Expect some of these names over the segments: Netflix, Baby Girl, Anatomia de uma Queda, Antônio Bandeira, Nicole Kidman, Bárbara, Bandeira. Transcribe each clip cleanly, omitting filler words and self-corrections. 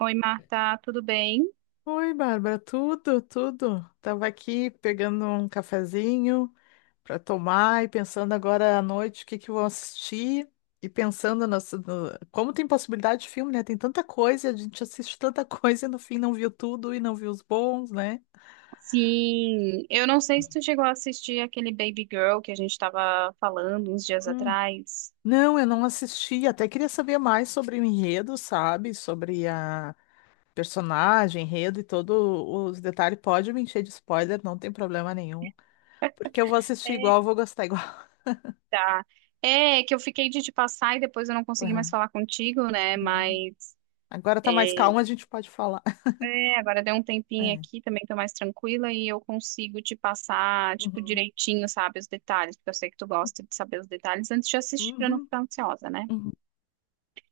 Oi, Marta, tudo bem? Oi, Bárbara, tudo, tudo. Tava aqui pegando um cafezinho para tomar e pensando agora à noite o que que eu vou assistir e pensando como tem possibilidade de filme, né? Tem tanta coisa, a gente assiste tanta coisa e no fim não viu tudo e não viu os bons, né? Sim, eu não sei se tu chegou a assistir aquele Baby Girl que a gente estava falando uns dias Hum. atrás. Não, eu não assisti, até queria saber mais sobre o enredo, sabe? Sobre a personagem, enredo e todos os detalhes. Pode me encher de spoiler, não tem problema nenhum, porque eu vou assistir igual, eu vou gostar igual. Tá. É, que eu fiquei de te passar e depois eu não consegui mais falar contigo, né? Não. Mas Agora é, tá mais calmo, a gente pode falar. agora deu um tempinho É. aqui, também tô mais tranquila e eu consigo te passar, tipo, Uhum. direitinho, sabe, os detalhes, porque eu sei que tu gosta de saber os detalhes antes de assistir pra não Uhum. ficar ansiosa, né? Uhum.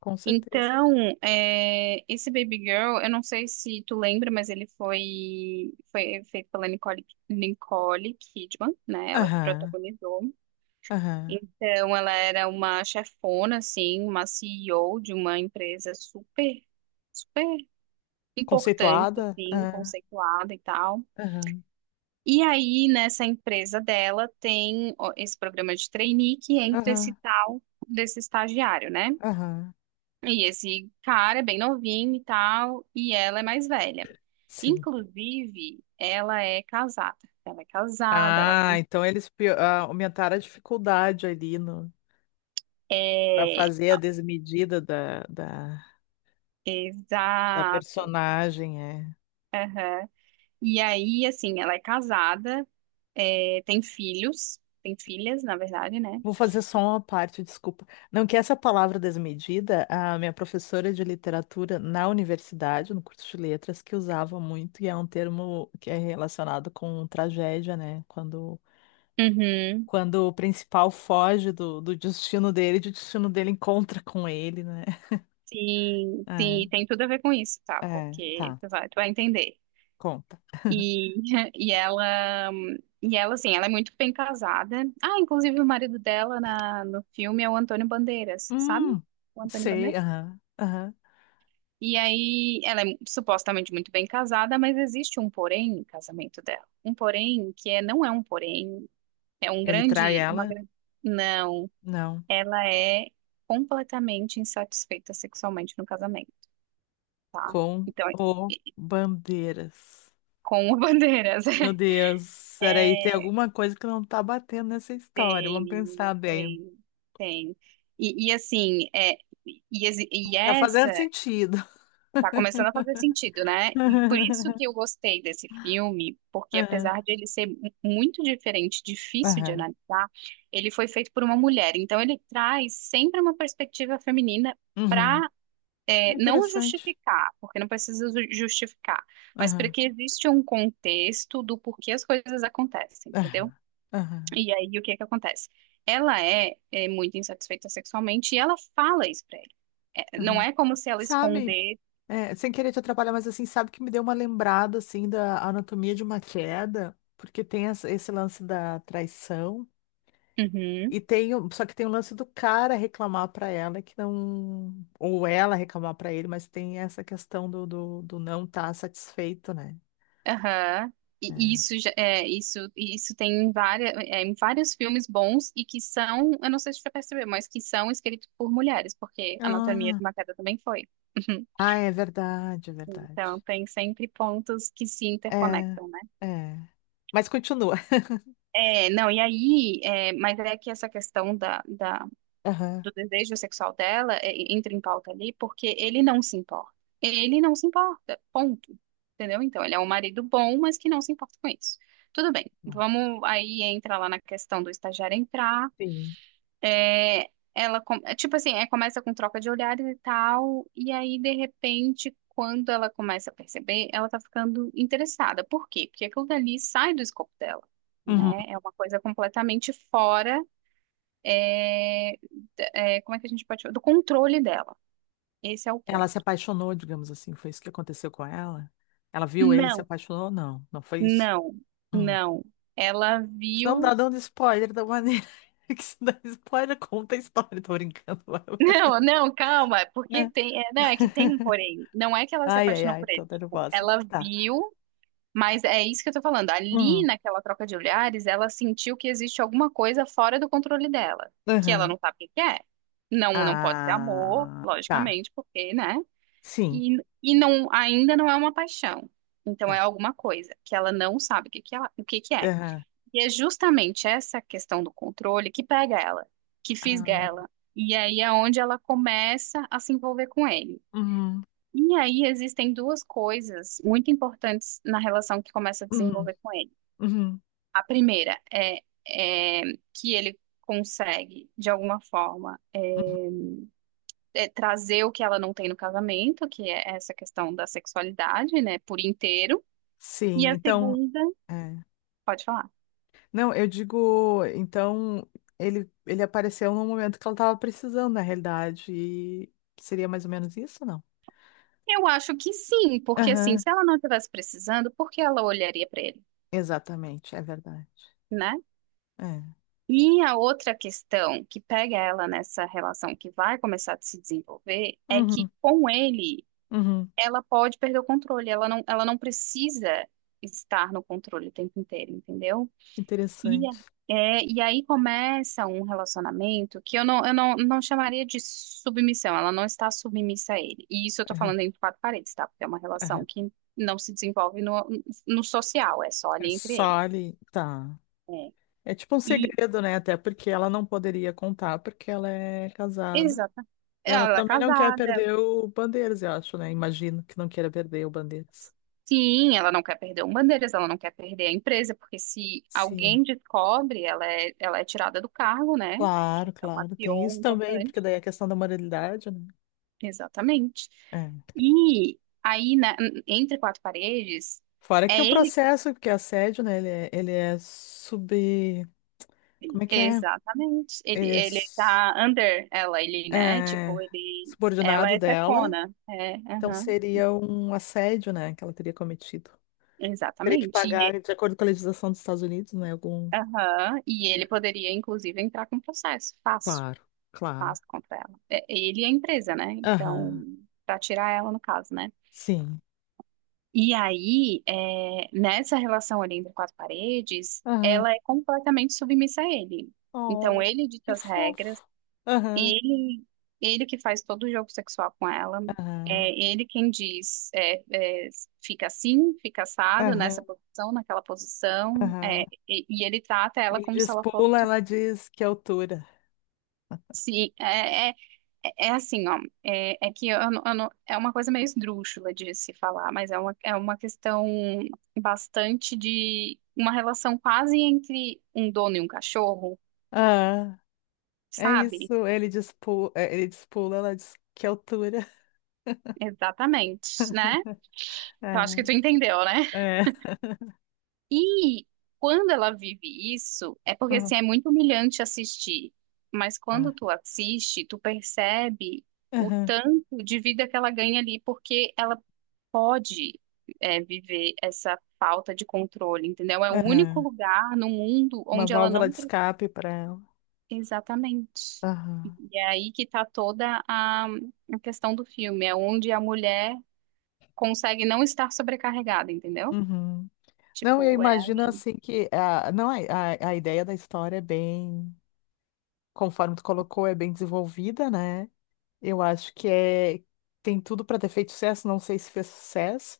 Com certeza. Então, esse Baby Girl, eu não sei se tu lembra, mas ele foi feito pela Nicole Kidman, né? Ela que Aham. protagonizou. Aham. Então, ela era uma chefona, assim, uma CEO de uma empresa super importante, Conceituada? assim, Aham. conceituada e tal. Aham. E aí, nessa empresa dela, tem ó, esse programa de trainee que entra esse Aham. tal desse estagiário, né? Aham. E esse cara é bem novinho e tal, e ela é mais velha. Sim. Inclusive, ela é casada. Ela é casada, ela Ah, tem. então eles aumentaram a dificuldade ali no para É, fazer a desmedida da exato. personagem, é. Aham. E aí, assim, ela é casada, tem filhos, tem filhas, na verdade, né? Vou fazer só uma parte, desculpa. Não, que essa palavra desmedida, a minha professora de literatura na universidade, no curso de letras, que usava muito, e é um termo que é relacionado com tragédia, né? Quando, Uhum. quando o principal foge do destino dele, e o destino dele encontra com ele, né? Sim, É, sim, tem tudo a ver com isso, tá? é, Porque tá, tu tu vai entender. conta. E, e e ela, assim, ela é muito bem casada. Ah, inclusive o marido dela no filme é o Antônio Bandeiras, sabe? Hum, O Antônio sei, Bandeiras. aham, aham. E aí, ela é supostamente muito bem casada, mas existe um porém no casamento dela. Um porém que é, não é um porém, é um Ele trai grande, uma ela? grande... Não, Não, ela é completamente insatisfeita sexualmente no casamento, tá? com Então, o bandeiras. com o Bandeiras. Meu Deus, peraí, tem alguma coisa que não tá batendo nessa história. Tem, Vamos menina, pensar bem. tem, tem. Assim, Tá essa fazendo sentido. tá começando a fazer sentido, né? E por isso que eu gostei desse filme, porque Aham, apesar de ele ser muito diferente, difícil de aham, analisar, ele foi feito por uma mulher. Então ele traz sempre uma perspectiva feminina uhum. para É não interessante. justificar, porque não precisa justificar, mas para Aham, que existe um contexto do porquê as coisas acontecem, aham, entendeu? aham, E aí, o que é que acontece? Ela é muito insatisfeita sexualmente e ela fala isso pra ele. É, aham. não é como se ela Sabe, esconder. é, sem querer te atrapalhar, mas assim, sabe que me deu uma lembrada assim da anatomia de uma queda, porque tem esse lance da traição. Uhum, E tem, só que tem o lance do cara reclamar pra ela que não, ou ela reclamar pra ele, mas tem essa questão do não estar satisfeito, né? aham. E É. Isso tem em, várias, é, em vários filmes bons e que são, eu não sei se você percebeu, mas que são escritos por mulheres, porque Anatomia de Ah, uma Queda também foi. ah, é verdade, é Então, verdade. tem sempre pontos que se É, interconectam, né? é. Mas continua. É, não, e mas é que essa questão da Aham. do desejo sexual dela entra em pauta ali porque ele não se importa. Ele não se importa, ponto. Entendeu? Então, ele é um marido bom, mas que não se importa com isso. Tudo bem, vamos aí entra lá na questão do estagiário entrar. Sim. É, tipo assim, é, começa com troca de olhares e tal, e aí, de repente, quando ela começa a perceber, ela tá ficando interessada. Por quê? Porque aquilo dali sai do escopo dela, Uhum. né? É uma coisa completamente fora é, como é que a gente pode falar? Do controle dela. Esse é o Ela ponto. se apaixonou, digamos assim, foi isso que aconteceu com ela? Ela viu ele, se Não, apaixonou? Não, não foi isso. não, Hum. não. Ela Isso não dá viu. dando spoiler da maneira que se dá spoiler, conta a história, tô brincando. Não, não, calma, porque tem. É, não, é que tem um porém. Não é que ela se Ai, ai, apaixonou ai, por tô ele. Tipo, nervosa. ela Tá. viu, mas é isso que eu tô falando. Ali Hum, naquela troca de olhares, ela sentiu que existe alguma coisa fora do controle dela, que ela aham. não sabe o que que é. Não, não pode ser amor, Ah, tá. logicamente, porque, né? Sim, E, não, ainda não é uma paixão. Então é tá. alguma coisa que ela não sabe o que que é. Aham. E é justamente essa questão do controle que pega ela, que fisga Ah, ela. E aí é onde ela começa a se envolver com ele. uhum, E aí existem duas coisas muito importantes na relação que começa a uhum, desenvolver com ele. uhum. A primeira é que ele consegue, de alguma forma, é, trazer o que ela não tem no casamento, que é essa questão da sexualidade, né, por inteiro. E Sim, a então. segunda, É. pode falar. Não, eu digo, então, ele apareceu no momento que ela estava precisando, na realidade. E seria mais ou menos isso, não? Eu acho que sim, porque assim, Aham, se ela não estivesse precisando, por que ela olharia para ele, exatamente, é verdade. né? É. E a outra questão que pega ela nessa relação que vai começar a se desenvolver é Uhum, que com ele uhum. ela pode perder o controle, ela não precisa estar no controle o tempo inteiro, entendeu? E, a- Interessante. E aí começa um relacionamento que eu não chamaria de submissão, ela não está submissa a ele. E isso eu tô Aham, falando entre quatro paredes, tá? Porque é uma relação aham. que não se desenvolve no social, é só É ali entre só eles. ali. Tá. É. É tipo um E, segredo, né? Até porque ela não poderia contar, porque ela é casada. exata. E ela Ela é também não quer casada. perder o Bandeiras, eu acho, né? Imagino que não queira perder o Bandeiras. Sim, ela não quer perder o Bandeiras, ela não quer perder a empresa, porque se Sim, alguém descobre, ela é tirada do cargo, né? Que claro, é uma claro. Tem CEO isso também, porque importante. daí a questão da moralidade, né? Exatamente. É. E entre quatro paredes, Fora que é o ele. processo, porque é assédio, né? Ele é sub. Como é que é? Exatamente. Ele é, Ele s- tá under ela, ele, né? Tipo, é ele. Ela subordinado é dela. chefona. É, Então aham. seria um assédio, né? Que ela teria cometido. Teria que Exatamente. E, pagar, de acordo com a legislação dos Estados Unidos, né? Algum. aham, e ele poderia, inclusive, entrar com processo. Fácil, Claro, claro. fácil contra ela. É, ele é a empresa, né? Então, Aham, pra tirar ela, no caso, né? sim. E aí, é, nessa relação ali entre quatro paredes, Aham. ela é completamente submissa a ele. Então, Oh, ele dita que as regras, fofo. Aham, ele, ele que faz todo o jogo sexual com ela, aham, é ele quem diz, fica assim, fica assado, nessa aham, posição, naquela posição, é, aham. E ele trata ela Ele como se diz ela pula, fosse ela diz que altura. Sim, é assim, ó, é, é que eu não- é uma coisa meio esdrúxula de se falar, mas é é uma questão bastante de uma relação quase entre um dono e um cachorro, Ah, é sabe? isso. Ele diz pula, ela diz que altura. Exatamente, né? Eu acho que tu entendeu, né? É, é. E quando ela vive isso, é porque Uhum. assim, é muito humilhante assistir, mas quando Ah, tu assiste, tu percebe o aham, tanto de vida que ela ganha ali, porque ela pode é, viver essa falta de controle, entendeu? É o único aham. lugar no mundo Uma onde ela válvula não. de pre- escape para ela. Exatamente. Aham, E é aí que tá toda a questão do filme, é onde a mulher consegue não estar sobrecarregada, entendeu? uhum. Não, eu Tipo, é imagino ali. assim que a, não, a ideia da história é bem conforme tu colocou, é bem desenvolvida, né? Eu acho que é tem tudo para ter feito sucesso, não sei se fez sucesso,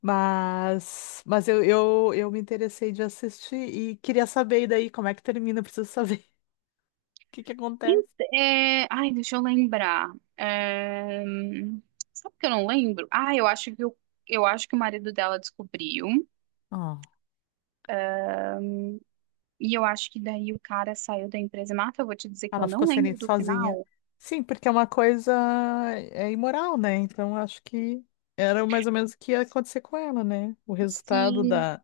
mas eu me interessei de assistir e queria saber e daí como é que termina, eu preciso saber o que que acontece. Ent- ai, deixa eu lembrar. É, sabe que eu não lembro? Ah, eu acho eu acho que o marido dela descobriu. Ah, E eu acho que daí o cara saiu da empresa. Marta, eu vou te dizer que ela eu ficou não sem ele lembro do sozinha. final. Sim, porque é uma coisa é imoral, né? Então acho que era mais ou menos o que ia acontecer com ela, né? O resultado Sim, da,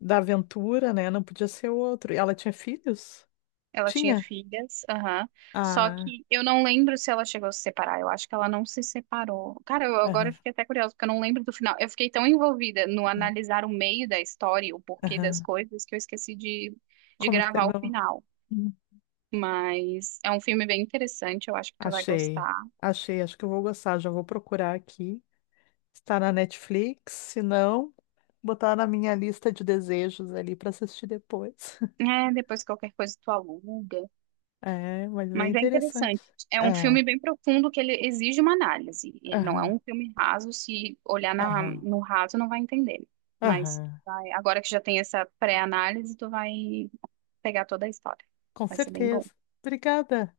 da aventura, né? Não podia ser outro. E ela tinha filhos? ela tinha Tinha. filhas, aham. Só Ah, que eu não lembro se ela chegou a se separar. Eu acho que ela não se separou. Cara, eu, agora eu aham, fiquei até curiosa, porque eu não lembro do final. Eu fiquei tão envolvida no aham. analisar o meio da história, e o porquê das Aham. coisas, que eu esqueci de Como que gravar o terminou? final. Hum. Mas é um filme bem interessante, eu acho que tu vai Achei. gostar. Achei, acho que eu vou gostar. Já vou procurar aqui. Está na Netflix, se não, botar na minha lista de desejos ali para assistir depois. É, depois qualquer coisa tu aluga. É, mas bem Mas é interessante. interessante. É um É, filme bem profundo que ele exige uma análise. Ele não é um aham, filme raso, se olhar na, aham, no raso não vai entender. Mas aham. Agora que já tem essa pré-análise, tu vai pegar toda a história. Com Vai ser bem bom. certeza. Obrigada.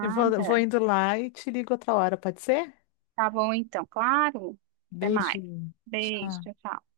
Eu vou indo lá e te ligo outra hora, pode ser? Tá bom então, claro. Até mais. Beijinho. Beijo, Tchau. tchau. Tchau.